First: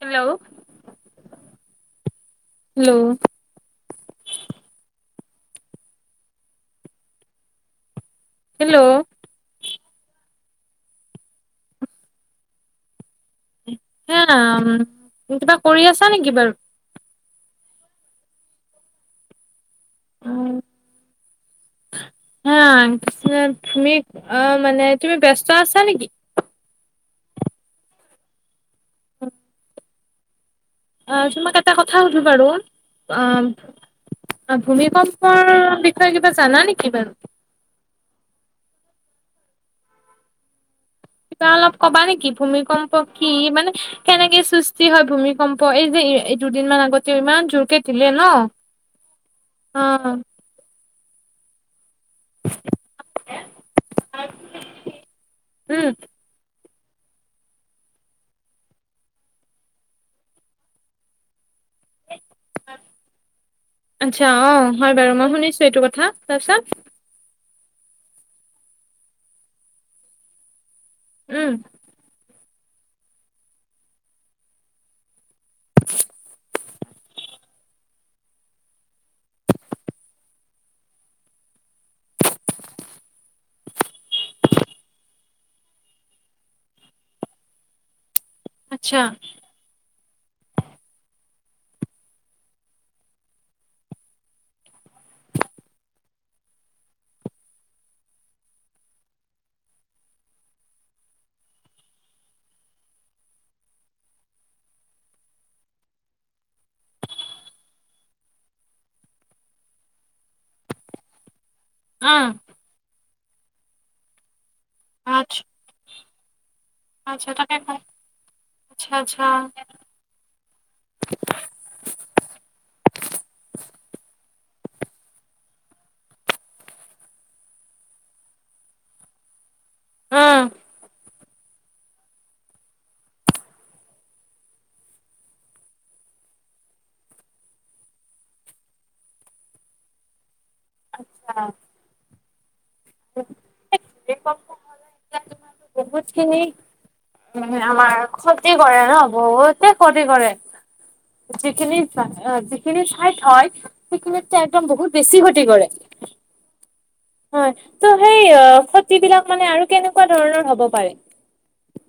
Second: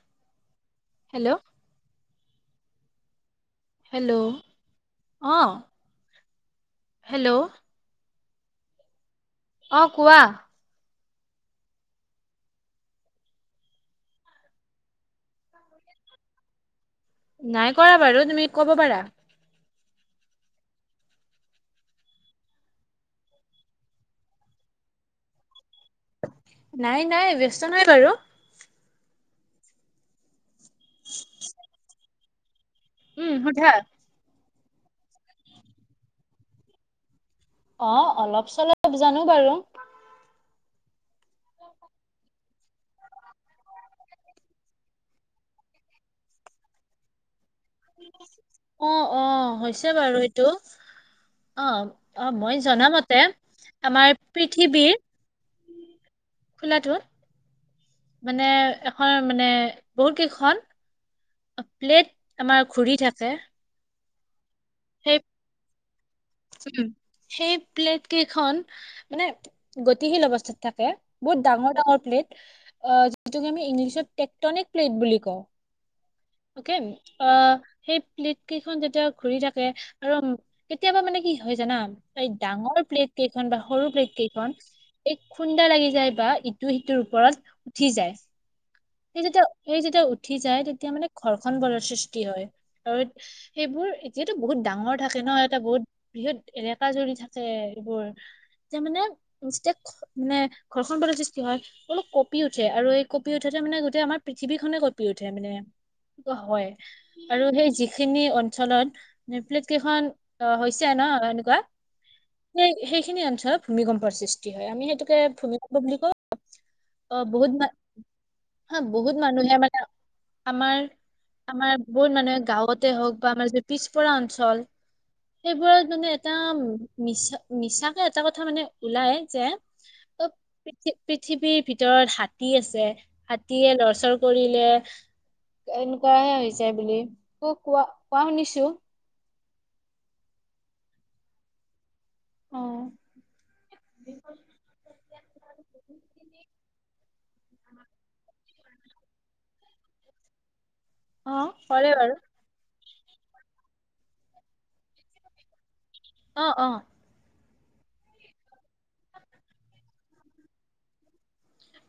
Hello, hello hello. Hello অ'। Hello. Hello. অ', কোৱা। হে ৰাম, কিবা কৰি আছা নেকি বাৰু? নাই কৰা বাৰু তুমি ক'ব পাৰা। হা তুমি অ', মানে তুমি ব্যস্ত আছা নেকি? নাই নাই ব্যস্ত নাই বাৰু। উ অ', তোমাক এটা কথা সুধো বাৰু অ'। উম সোধা ভূমিকম্পৰ বিষয়ে কিবা জানা নেকি বাৰু? অ', অলপ চলপ জানো বাৰু। তা অলপ কবা নেকি ভূমিকম্প কি মানে কেনেকে সৃষ্টি হয়, ভূমিকম্প এই যে দুদিনমান আগতেও ইমান জোৰকে দিলে ন অ', অ', হৈছে বাৰু এইটো অ'। অ', মই জনামতে আমাৰ পৃথিৱীৰ উম খোলাটো। মানে এখন মানে বহুত কেইখন প্লেট আমাৰ ঘূৰি থাকে। আচ্ছা, অ', হয় বাৰু সেই মই শুনিছো এইটো কথা তাৰপিছত। উম। সেই প্লেট কেইখন মানে গতিশীল অৱস্থাত তাকে বহুত উম ডাঙৰ ডাঙৰ প্লেট অ', যিটোক আমি ইংলিছত টেক্টনিক প্লেট বুলি কওঁ। [inaudible] তাকে অ', সেই প্লেট কেইখন যেতিয়া ঘূৰি থাকে আৰু কেতিয়াবা মানে কি হয় জানা এই ডাঙৰ প্লেট কেইখন বা সৰু প্লেট কেইখন এই খুন্দা লাগি যায় বা ইটো সিটোৰ ওপৰত উঠি যায়। আচ্ছা এই যেতিয়া এই যেতিয়া উঠি যায় তেতিয়া মানে ঘৰখন বলৰ সৃষ্টি হয় আৰু সেইবোৰ এতিয়াতো বহুত ডাঙৰ থাকে ন' এটা বহুত বৃহৎত এলেকা যদি থাকে এইবোৰ, যে মানে ইনষ্টেট মানে ঘৰ্ষণ [unintelligible] সৃষ্টি হয়। অলপ কঁপি উঠে, আৰু এই কঁপি উঠোতে মানে গোটেই আমাৰ পৃথিৱীখনে কঁপি উঠে মানে। [unintelligible] হয়। আৰু সেই যিখিনি অঞ্চলত নিউপ্লেট কেইখন অহ, হৈছে ন' এনেকুৱা। অ'। নে সেই সেইখিনি অঞ্চলত ভূমিকম্পৰ সৃষ্টি তি হয় আমি সেইটোকে আচ্ছা ভূমিকম্প বুলি কওঁ, আচ্ছা অ', তাকে বহুতবাৰ হা আচ্ছা বহুত আচ্ছা। মানুহে মানে আমাৰ, আমাৰ বহুত মানুহে গাঁৱতে হওঁক বা আমাৰ যে পিছপৰা অঞ্চল সেইবোৰত মানে এটা মিছা মিছাকে এটা কথা মানে ওলাই যে অ', উম। পিঠি পৃথিৱীৰ ভিতৰত হাতী আছে, হাতীয়ে লৰচৰ কৰিলে এনেকুৱাহে হৈছে বুলি, ক কোৱা কোৱা শুনিছোঁ। আচ্ছা। অ'। [unintelligible] তোমাৰটো বহুতখিনি উম, আমাৰ ক্ষতি কৰে ন, বহুতে ক্ষতি কৰে। [inaudible] অ সিখিনি কৰে বাৰু ঠাইত হয়, সেইখিনি ঠাইত একদম বহুত বেছি ক্ষতি কৰে। অ', অ'। হয়, ত' সেই ক্ষতিবিলাক মানে আৰু কেনেকুৱা ধৰণৰ হ'ব পাৰে?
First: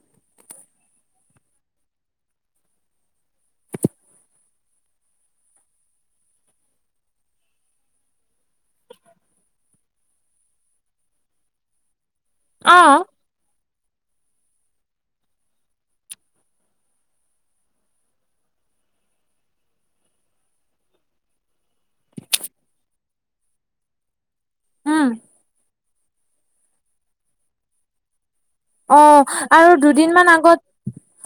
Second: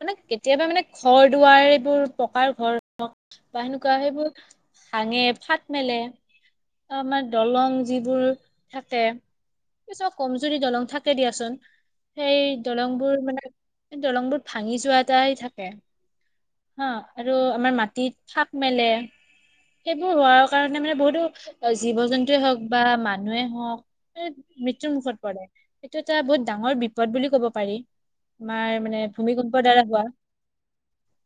মানে কেতিয়াবা মানে ঘৰ দুৱাৰ সেইবোৰ পকাৰ ঘৰ হওঁক বা সেনেকুৱা সেইবোৰ ভাঙে ফাট মেলে আৰু আমাৰ দলং যিবোৰ থাকে। অৱশ্যে কমজুৰি দলং থাকে দিয়াচোন সেই অ', দলংবোৰ মানে দলংবোৰ ভাঙি যোৱা এটা ই থাকে। হা আৰু আমাৰ মাটিত ফাট মেলে। সেইবোৰ হোৱাৰ কাৰণে মানে বহুতো অ', জীৱ জন্তুৱে হওঁক বা মানুহে হওঁক মৃত্যুৰ উম। মুখত পৰে সেইটো এটা বহুত ডাঙৰ বিপদ বুলি ক'ব পাৰি। আমাৰ মানে অ', ভূমিকম্পৰ আৰু দ্বাৰা হোৱা দুদিনমান আগত,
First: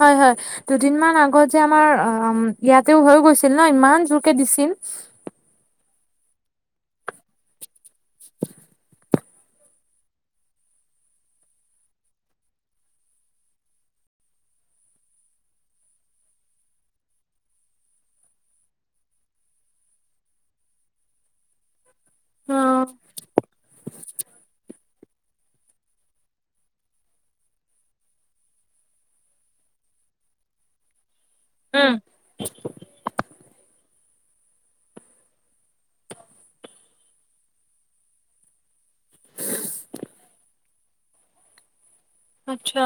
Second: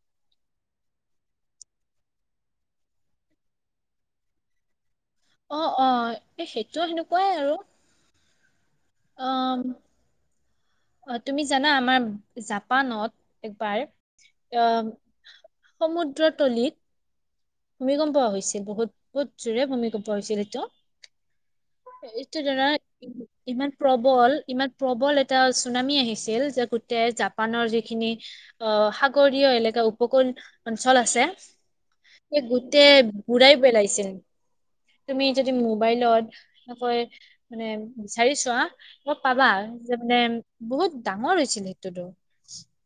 হয় হয়। দুদিনমান আগত যে আমাৰ অ' ইয়াতেও হৈ গৈছিল ন ইমান জোৰকে দিছিল। অ', অ', এই সেইটো সেনেকুৱাই আৰু। [inaudible] অ'। অ', তুমি জানা আমাৰ জাপানত একবাৰ অ' সমুদ্ৰতলীত ভূমিকম্প হৈছিল বহুত বহুত জোৰে ভূমিকম্প হৈছিল সেইটো। এইটো ধৰা অ', ই ইমান প্ৰবল ইমান প্ৰবল এটা চুনামি আহিছিল, যে গোটেই জাপানৰ যিখিনি অ', সাগৰীয় এলেকা উপকূল অঞ্চল আছে। উম! এই গোটেই বুৰাই পেলাইছিল। তুমি যদি মোবাইলত [inaudible] মানে বিচাৰি চোৱা ত' পাবা যে মানে বহুত ডাঙৰ হৈছিল সেইটোতো। আচ্ছা।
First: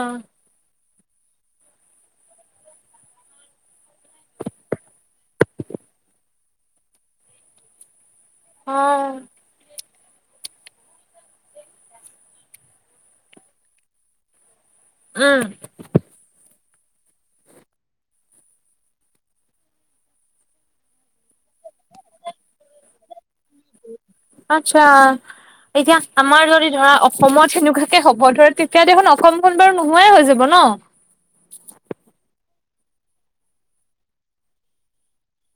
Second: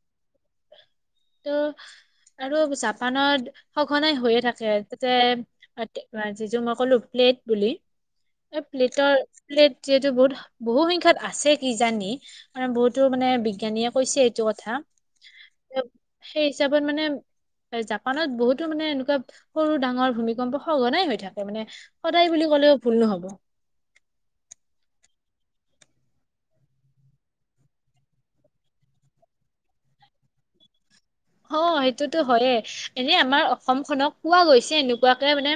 ত' আৰু জাপানত সঘনাই হৈয়ে থাকে। তাতে [unintelligible] যিযোৰ মই ক'লো প্লেট বুলি, এই অ'। প্লেটৰ প্লেট যিহেতু বহুত বহুসংখ্যক আছে কিজানি। মানে বহুতো মানে বিজ্ঞানীয়ে কৈছে এইটো কথা। উম। এ, সেই হিচাপত মানে জাপানত বহুতো মানে এনেকুৱা সৰু ডাঙৰ ভূমিকম্প সঘনাই হৈ থাকে। মানে সদায় বুলি ক'লেও ভুল নহ'ব। আচ্ছা। এতিয়া আমাৰ যদি ধৰা অসমত সেনেকুৱাকে হ'ব ধৰে তেতিয়া দেখোন অসমখন বাৰু নোহোৱাই হৈ যাব ন। অ', সেইটোতো হয়েই। এনেই আমাৰ অসমখনক কোৱা গৈছে এনেকুৱাকে মানে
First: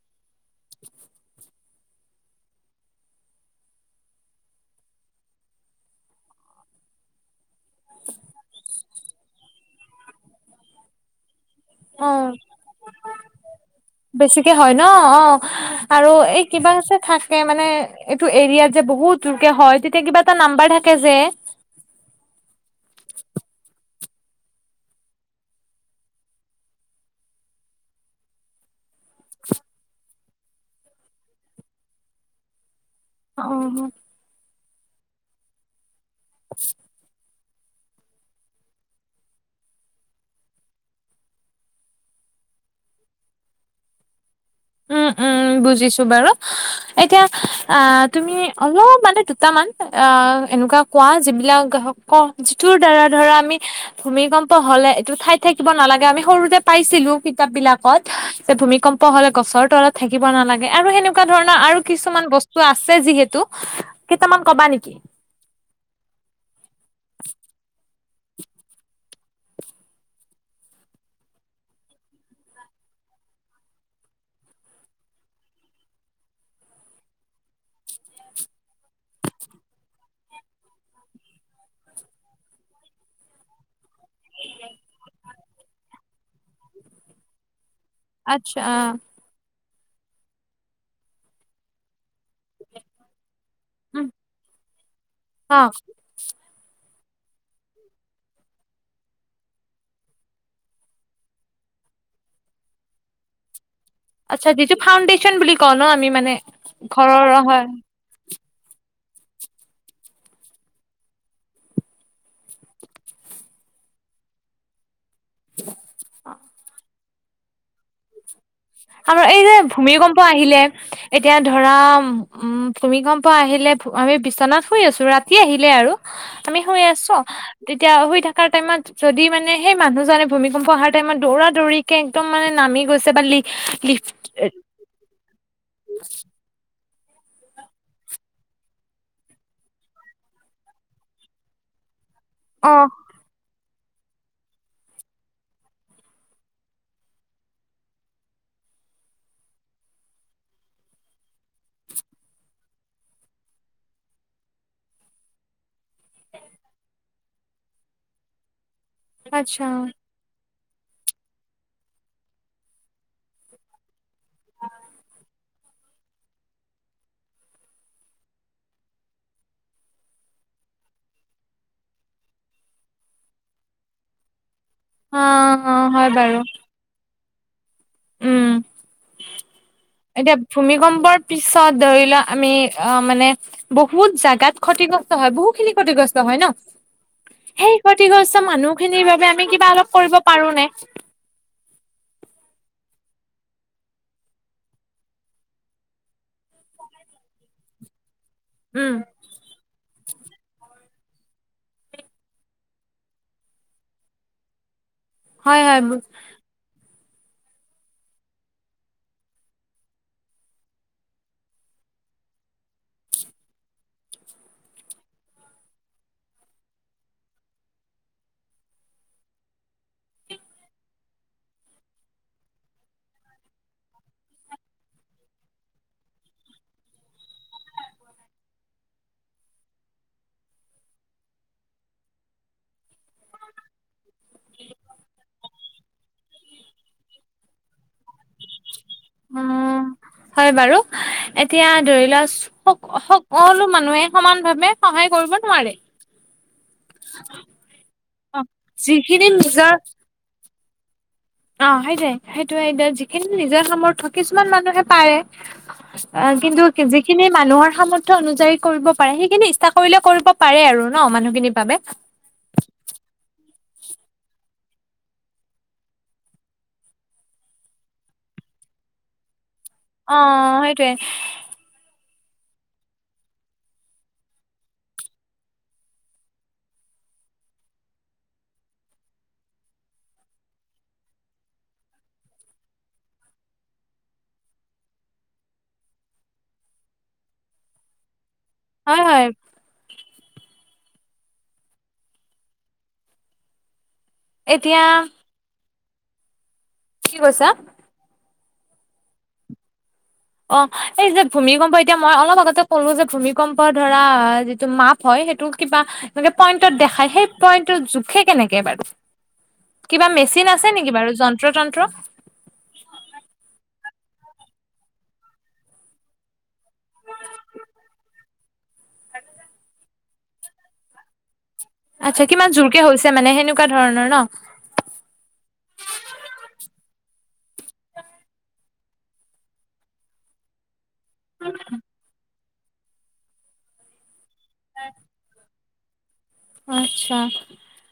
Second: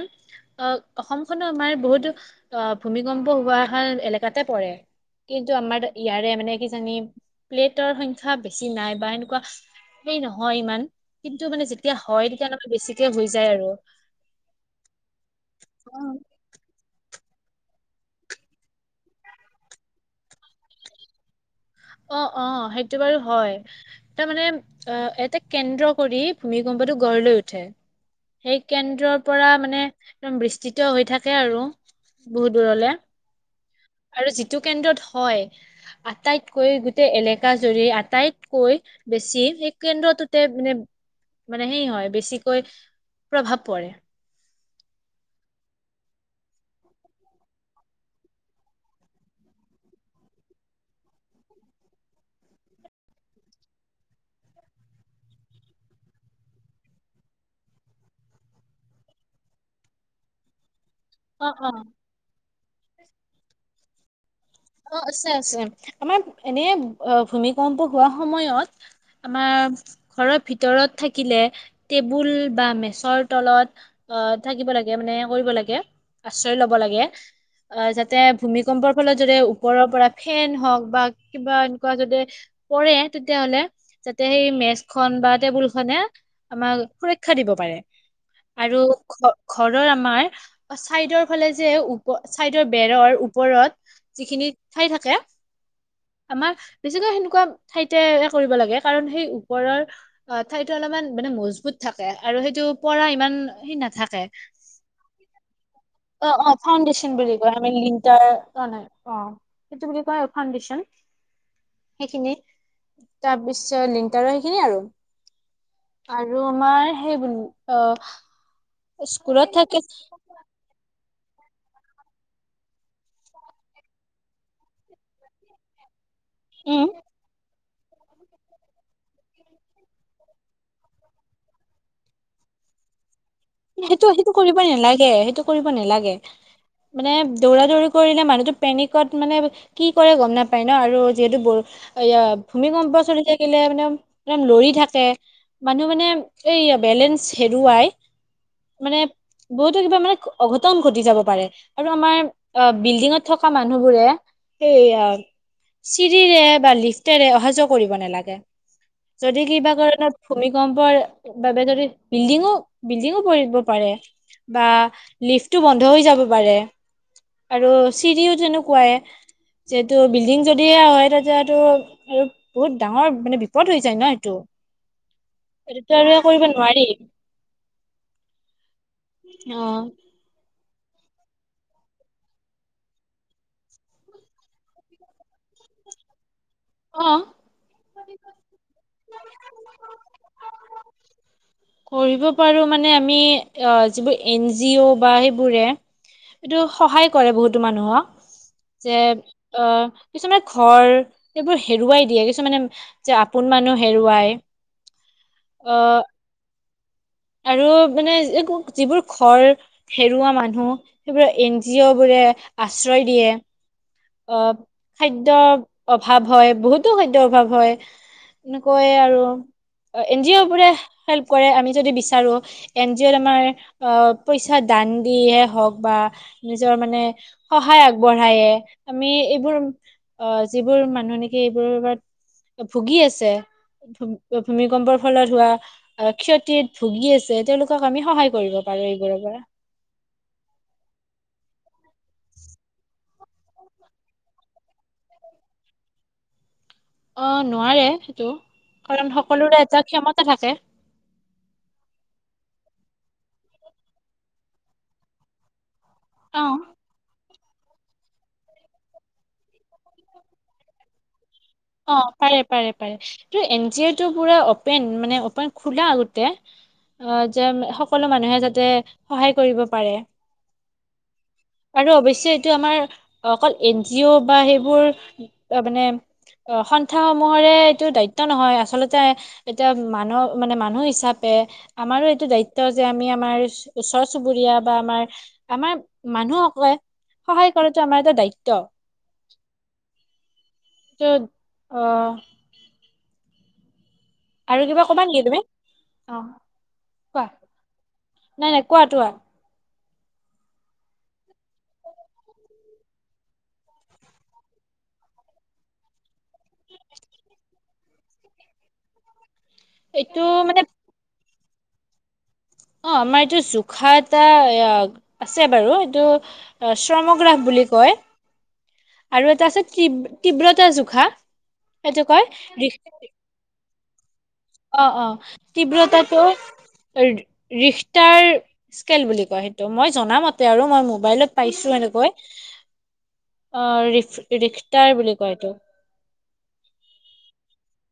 আহ অসমখনো আমাৰ বহুতো আহ ভূমিকম্প হোৱা আহাৰ এলেকাতে পৰে। কিন্তু আমাৰ ইয়াৰে মানে কিজানি প্লেটৰ সংখ্যা বেছি নাই বা এনেকুৱা এই নহয় ইমান। কিন্তু মানে যে অ বেছিকে হয় ন অ আৰু এই কিবা‌ যে থাকে মানে এইটো এৰিয়াত যে বহুত জোৰকে হয় তেতিয়া কিবা এটা নাম্বাৰ থাকে যে। অ অ সেইটো বাৰু হয়। তাৰ মানে অ এটা কেন্দ্ৰ কৰি ভূমিকম্পটো গঢ় লৈ উঠে। সেই কেন্দ্ৰৰ পৰা মানে একদম বিস্তৃত হৈ থাকে আৰু বহুত দূৰলে। অ। আৰু যিটো কেন্দ্ৰত হয় আটাইতকৈ গোটেই এলেক কাজৰি আটাইতকৈ বেছি সেই কেন্দ্ৰটোতে মানে মানে সেই হয় বেছিকৈ প্ৰভাৱ পৰে। উম উম বুজিছো বাৰু এতিয়া আহ তুমি অলপ মানে দুটামান আহ এনেকুৱা কোৱা যিবিলাক ক যিটোৰ দ্বাৰা ধৰা আমি ভূমিকম্প হলে এইটো ঠাই থাকিব নালাগে আমি সৰুতে পাইছিলো কিতাপবিলাকত যে ভূমিকম্প হ'লে গছৰ তলত থাকিব নালাগে আৰু সেনেকুৱা অ ধৰণৰ অ আৰু কিছ ছুমান বস্তু আছে যিহেতু কেইটামান কবা নেক অ আছে আছে আমাৰ এনে ভূমিকম্প হোৱা সময়ত আমাৰ ঘৰৰ ভিতৰত থাকিলে টেবুল বা মেচৰ তলত অ থাকিব লাগে মানে কৰিব লাগে আশ্ৰয় লব লাগে। অ যাতে ভূমিকম্পৰ ফলত যদে ও পৰৰ পৰা ফেন হওঁক বা কিবা এনেকুৱা যদি পৰে তেতিয়া হ'লে যাতে সেই মেচখন বা টেবুলখনে আমাক সুৰক্ষা দিব পাৰে আচ্ছা, আৰু ঘ ঘৰৰ আমাৰ চাইদৰ ফালে যে ওপ চাইদৰ বেৰৰ ওপৰত উম, যিখিনি ঠাই থাকে। অ', আমাৰ বেছিকৈ সেনেকুৱা ঠাইতে কৰিব লাগে কাৰণ সেই ওপৰৰ অ ঠাইতো অলপমান মানে মজবুত থাকে আৰু সেইটো পৰা ইমান সেই নাথাক যায়। আচ্ছা যিটো ফাউণ্ডেশ্যন বুলি কওঁ ন আমি অ মানে অ ফাউণ্ডেচন ঘৰৰ বুলি কয় হয়। আমি লিং তাৰ, ক নাই অ সেইটো বুলি কয় ফাউণ্ডেশ্যন সেইখিনি তাৰ পিছত লিংটাৰো সেইখিনিয়ে আৰু। আৰু আমাৰ সেই বুলি অ আৰু এই স্কুলত যে থাকে ভূমিকম্প আহিলে এতিয়া ধৰা উম ভূমিকম্প‌ আহিলে আমি বিচনাত শুই আছো ৰাতি আহিলে আৰু আমি শুই উম আছো তেতিয়া শুই থকা টাইমত যদি মানে সেই মানুহজনে ভূমিকম্প অহাৰ টাইমত দৌৰা দৌৰি কে একদম মানে নামি গৈছে বা লি সেইটো লিফ্ট সেইটো কৰিব নেলাগে সেইটো কৰিব নেলাগে। মানে দৌৰা দৌৰি কৰিলে মানুহটো পেনিকত মানে কি কৰে গম নাপায় ন আৰু যিহেতু বৰ এইয়া অ ভূমিকম্প চলিলে থাকিলে মানে একদম লৰি থাকে মানুহ মানে এই বেলেঞ্চ হেৰুৱাই মানে বহুতো কিবা মানে অঘটন ঘটি যাব পাৰে। আৰু আমাৰ আ বিল্ডিঙত থকা মানুহবোৰে এই আ চিৰিৰে বা লিফ্টেৰে অহা যোৱা কৰিব নালাগে। যদি আচ্ছা কিবা কাৰণত ভূমিকম্পৰ বাবে যদি বিল্ডিঙো বিল্ডিঙো পৰিব পাৰে বা লিফ্টটো বন্ধ হৈ যাব পাৰে। আৰু চিৰিও তেনেকুৱাই যিহেতু বিল্ডিং যদিহে হয় তেতিয়াটো আৰু বহুত ডাঙৰ মানে বিপদ হৈ যায় ন এইটো। অ অ এইটোতো হয় আৰু এ বাৰু কৰিব নোৱাৰি। উম অহ। এতিয়া ভূমিকম্পৰ পিছত ধৰি লোৱা আমি অ মানে বহুত জাগাত ক্ষতিগ্ৰস্ত হয় বহু খিনি ক্ষতিগ্ৰস্ত হয় ন। অহ। সেই ক্ষতিগ্ৰস্ত মানুহ খিনিৰ বাবে আমি কিবা অলপ কৰিব পাৰো নে? কৰিবো পাৰোঁ মানে আমি অ যিবোৰ এন জি অ' বা সেইবোৰে এইটো সহায় কৰে বহুতো মানুহক। যে উম অ কিছুমানে ঘৰ এইবোৰ হেৰুৱাই দিয়ে, কিছুমানে যে আপোন মানুহ হেৰুৱাই হয় অ হয় আৰু মানে একো যিবোৰ ঘৰ হেৰুৱা মানুহ সেইবোৰক এন জি অ' বোৰে আশ্ৰয় দিয়ে। অ খাদ্যৰ অভাৱ হয়, বহুতো খাদ্যৰ অভাৱ হয়। এনেকৈয়ে আৰু এন জি অ' বোৰে হেল্প কৰে আমি যদি বিচাৰো। এন জি অ' ত আমাৰ আহ পইচা দান দিয়ে হওঁক বা নিজৰ মানে সহায় আগবঢ়ায়ে আমি এইবোৰ অ যিবোৰ মানুহ নেকি এইবোৰৰ ওপৰত ভুগি আছে ভূ ভূমিকম্পৰ ফলত হোৱা আহ ক্ষতিত ভুগি আছে তেওঁলোকক আমি সহায় কৰিব পাৰো এইবোৰৰ পৰা। উম। হয় বাৰু, এতিয়া ধৰি লোৱা স স সকলো মানুহে সমান ভাৱে সহায় কৰিব নোৱাৰে। অ নোৱাৰে সেইটো, অ কাৰণ যিখিনি সকলোৰে নিজৰ এটা ক্ষমতা থাকে। অ সেইটোৱে সেইটোৱে এতিয়া যিখিনি নিজৰ সামৰ্থ কিছুমান মানুহে পাৰে আ অ কিন্তু যিখিনি মানুহৰ সামৰ্থ অনুযায়ী কৰিব পাৰে, সেইখিনি ইচ্ছা কৰিলে কৰিব পাৰে আৰু ন মানুহখিনি অ পাৰে পাৰে পাৰে, এইটো এন জি অ'টো পোৰা অপেন মানে অপেন খোলা গোটেই। অ যে সকলো মানুহে যাতে সহায় কৰিব পাৰে। অঁ সেইটোৱে। আৰু অৱশ্যে এইটো আমাৰ অকল এন জি অ' বা সেইবোৰ আ মানে অ সন্থাসমূহৰে এইটো দায়িত্ব নহয় আচলতে এতিয়া মানুহ মানে মানুহ হিচাপে আমাৰো এইটো দায়িত্ব যে আমি আমাৰ ওচৰ চুবুৰীয়া বা আমাৰ আমাৰ মানুহসকলে সহায় কৰাটো আমাৰ এটা দায়িত্ব। হয় হয়। ত' অহ আৰু কিবা এতিয়া ক'বা নেকি তুমি? অহ কি কোৱা, কৈছা নাই নাই কোৱা তোৱা। অ এই যে ভূমিকম্প এতিয়া মই অলপ আগতে ক'লো যে ভূমিকম্প ধৰা যিটো মাপ হয় সেইটো কিবা এনেকে পইন্টত দেখাই, সেই পইণ্টটো জোখে কেনেকে বাৰু? কিবা এইটো মেচিন মানে আছে নেকি বাৰু যন্ত্ৰ তন্ত্ৰ? অ আমাৰ এইটো জোখাৰ এটা আছে বাৰু এইটো আ শ্ৰমগ্ৰাফ বুলি কয়। আৰু এটা আছে তীব তীব্ৰতা জোখা। সেইটো আচ্ছা কয় কিমান ৰিখ জোৰকে হৈছে, মানে সেনেকুৱা ধৰণৰ ন? অ', অ, তীব্ৰতাটো [unintelligible] ৰিখটাৰ স্কেল বুলি কয় সেইটো, মই জনামতে আৰু মই মোব বাইলত পাইছোঁ এনেকৈ, অ, ৰিফ ৰিখটাৰ বুলি কয় এইটো। অ', আচ্ছা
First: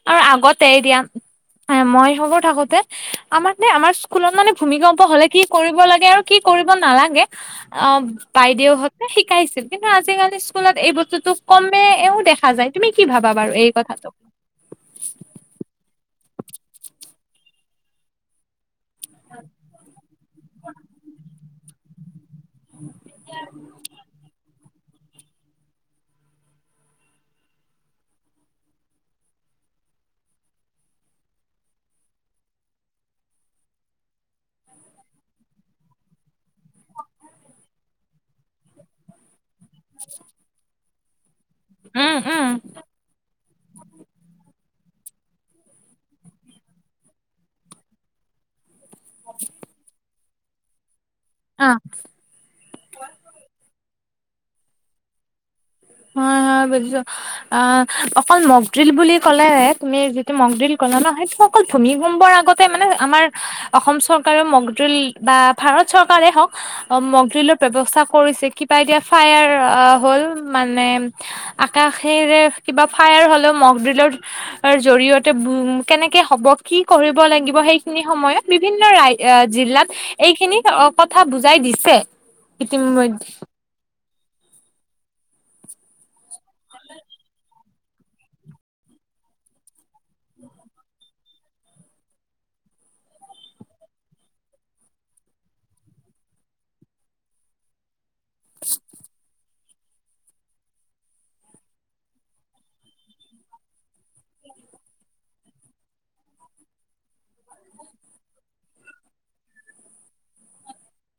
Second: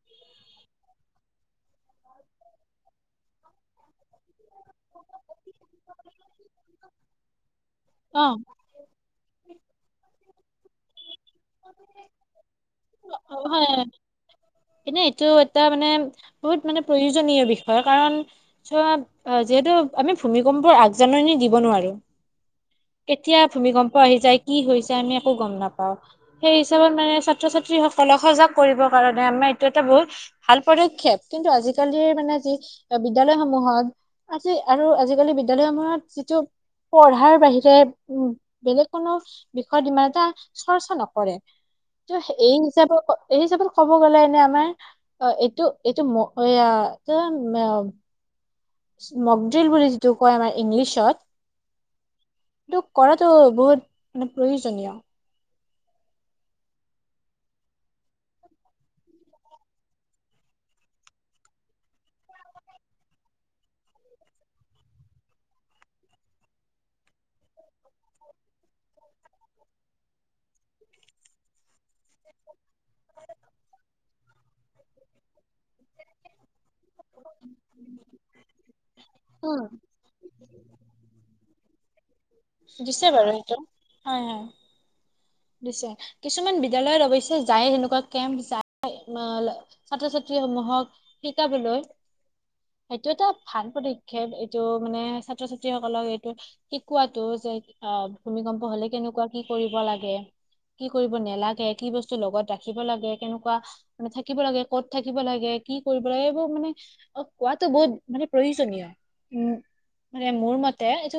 আৰু আগতে দিয়া [unintelligible] মই সৰু থাকোতে আমাক নে, আমাৰ স্কুলত মানে ভূমিকম্প হ'লে কি কৰিব লাগে আৰু কি কৰিব নালাগে অ', বাইদেউহঁত [unintelligible] শিকাইছিল কিন্তু আজিকালি, স্কুলত এই বস্তুতটো কমেওঁ দে অ', অ, হয়। কিন্তু এইটো এটা মানে, বহুত মানে প্ৰয়োজনীয় বিষয় কাৰণ [unintelligible] যিহেতু, আমি ভূমিকম্পৰ আগজাননী দিব নোৱাৰোঁ। কেতিয়া ভূমিকম্প আহি যায়, কি হৈ যায়, আমি একো গম নাপাওঁ। সেই হিচাপত মানে ছাত্ৰ-ছাত্ৰীসকলক সজাগ কৰিবৰ কাৰণে, আমাৰ এইটো এটা বহুত ভাল পদক্ষেপ, কিন্তু আজিকালিৰ মানে যি বিদ্যালয়সমূহত আজি আৰু আজিকালি বিদ্যালয়সমূহত যিটো পঢ়াৰ বাহিৰে উম, বেলেগ কোনো বিষয়ত ইমান এটা চৰ্চা নকৰে, উম, তো সে উম। এই হিচাপত এই হিচাপত ক'ব গ'লে এনে আমাৰ অ, ‌ এইটো এইটো ম এয়া [unintelligible] মকড্ৰিল বুলি যিটো কয় আমাৰ ইংলিছত। অ',। এইটো কৰাটো বহুত মানে প্ৰয়োজনীয়। হা হা বুজিছোঁ। আ, অকল মগড্ৰিল বুলি ক'লে তুমি যিটো মগড্ৰিল ক'লা ন সেইটো অকল ভূমিকম্পৰ আগতে মানে আমাৰ অসম চৰকাৰেও মকড্ৰিল বা ভাৰত চৰকাৰে হওঁক। অ', মকড্ৰিলৰ ব্যৱস্থা কৰিছে। কিবা এতিয়া, ফায়াৰ আ, হ'ল। মানে আকাশেৰে কিবা ফায়াৰ হ'লেও মকড্ৰিলৰ জৰিয়তে [unintelligible] কেনেকে হ'ব? কি কৰিব লাগিব, সেইখিনি সময়ত বিভিন্ন ৰাই এ, উম, জিলাত এইখিনি অ, কথা বুজাই দিছে। দিছে ইতিমধ্যে। বাৰু সেইটো, হয়-হয় দিছে। কিছুমান বিদ্যালয়ত অৱশ্যে, যায় সেনেকুৱা কেম্প [unintelligible] ছাত্ৰ ছাত্ৰী সমূহক শিকাবলৈ সেইটো এটা ভাল পদক্ষেপ, এইটো মানে ছাত্ৰ- ছাত্ৰী সকলক এইটো শিকোৱাত টো যে অ, ভূমিকম্প হ'লে কেনেকুৱা কি কৰিব লাগে? কি কৰিব নালাগে, কি বস্তু লগত ৰাখিব লাগে, কেনেকুৱা [unintelligible] থাকিব লাগে ক'ত থাকিব লাগে, কি কৰিব লাগে, এইবোৰ মানে অ, কোৱাটো বহুত মানে প্ৰয়োজনীয়। উম [unintelligible] মোৰ মতে [unintelligible]